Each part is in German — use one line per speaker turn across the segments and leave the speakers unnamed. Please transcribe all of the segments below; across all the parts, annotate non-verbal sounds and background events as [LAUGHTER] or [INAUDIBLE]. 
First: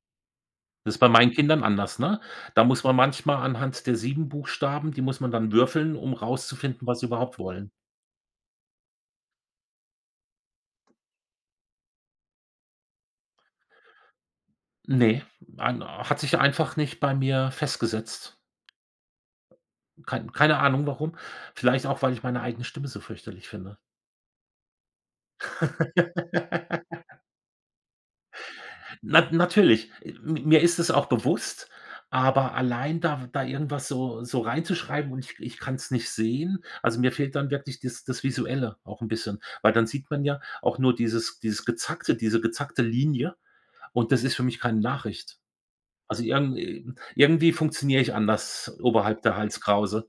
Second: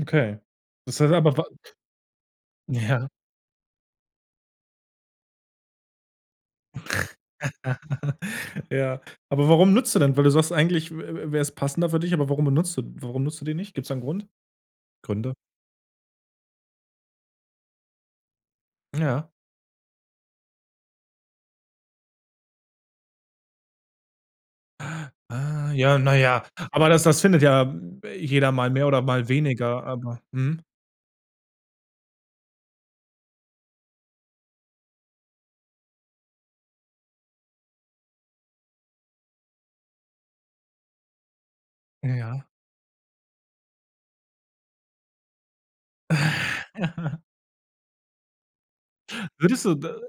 Okay.
Das ist
Ist
bei
halt
meinen
aber wa
Kindern anders, ne? Da muss man
Ja.
manchmal anhand der 7 Buchstaben die muss man dann würfeln, um
[SNORTS]
rauszufinden, was überhaupt wollen.
[LAUGHS] Ja. Aber warum nutzt du denn weil du sagst, eigentlich wä wä wär's passender für dich, aber warum benutzt du warum nutzt du die nicht? Gibt es da 'n Grund?
Ne,
Gründe?
ein hat sich einfach nicht bei mir festgesetzt.
Ja.
Kein keine Ahnung warum, vielleicht auch, weil ich meine eigene Stimme so fürchterlich finde.
[GASPS] Ah, ja, na ja. Aber das das
[LAUGHS]
findet ja jeder mal mehr oder mal
Nat
weniger,
natürlich,
aber
mi mir
mhm.
ist es auch bewusst, aber allein da w da irgendwas so so reinzuschreiben und ich k ich kann's nicht sehen also, mir fehlt dann wirklich dies das Visuelle auch 'n bisschen, weil dann sieht man ja auch nur dieses dieses Gezackte diese
Ja.
gezackte Linie, und das ist für mich keine Nachricht. Also irgend
[LAUGHS]
irgendwie funktioniere ich anders, oberhalb der
Würdest du d
Halskrause.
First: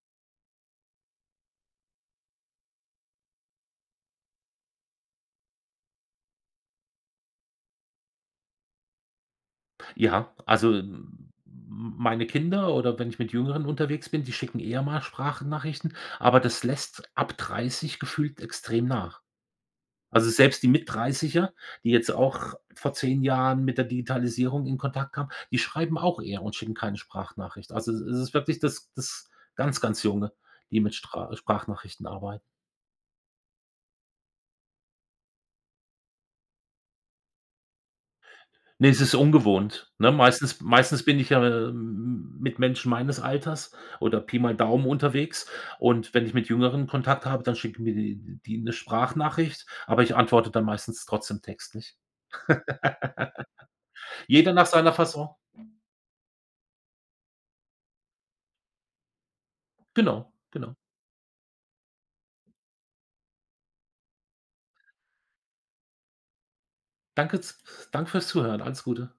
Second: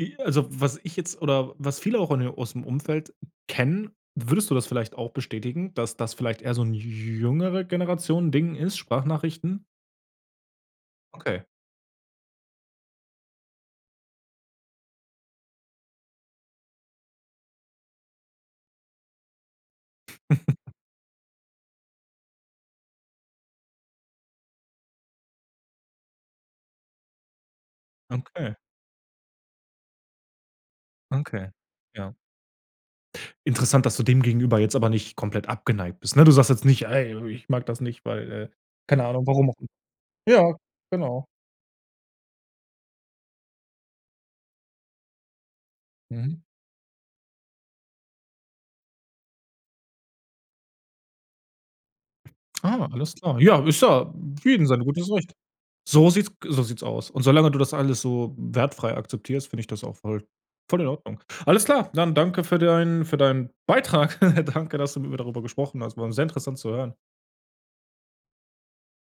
i also, was ich jetzt oder was viele auch o aus'm Umfeld kennen, würdest du das vielleicht auch bestätigen, dass das vielleicht eher so 'n J Jüngere-Generation-Ding ist, Sprachnachrichten?
Ja, also m
Okay.
meine Kinder, oder wenn ich mit Jüngeren unterwegs bin, die schicken eher mal Sprachnachrichten, aber das lässt ab 30 gefühlt extrem nach. Also, selbst die
[CHUCKLES]
Mittdreißiger, die jetzt auch vor 10 Jahren mit der Digitalisierung in Kontakt kamen, die schreiben auch eher und schicken keine Sprachnachricht. Also, es ist es ist
Okay.
wirklich das das ganz, ganz Junge, die mit stra
Okay.
Sprachnachrichten
Ja.
arbeiten.
Interessant, dass du dem gegenüber jetzt aber nicht komplett abgeneigt bist, ne? Du sagst jetzt nicht: „Ey, ich mag das nicht, weil“, äh,
Ne, es
keine
ist
Ahnung, warum auch
ungewohnt, ne?
ja,
Meistens meistens bin
genau.
ich ja m m mit Menschen meines Alters oder Pi mal Daumen unterwegs und wenn ich
Mhm.
mit Jüngeren Kontakt habe, dann schicken mir die die 'ne Sprachnachricht. Aber ich antworte dann meistens trotzdem Textlich.
Ah, alles klar. Ja, ist ja
[LAUGHS]
für
Jeder nach
jedem sein
seiner
gutes
Fasson.
Recht. So sieht's g so sieht's aus und solange du das alles so wertfrei akzeptierst, finde ich das auch voll
Genau, genau.
voll in Ordnung. Alles klar, dann danke für deinen für deinen Beitrag. [CHUCKLES] Danke, dass du mit mir darüber gesprochen hast. War 'n sehr interessant zu hören.
Danke z f danke fürs Zuhören, alles Gute.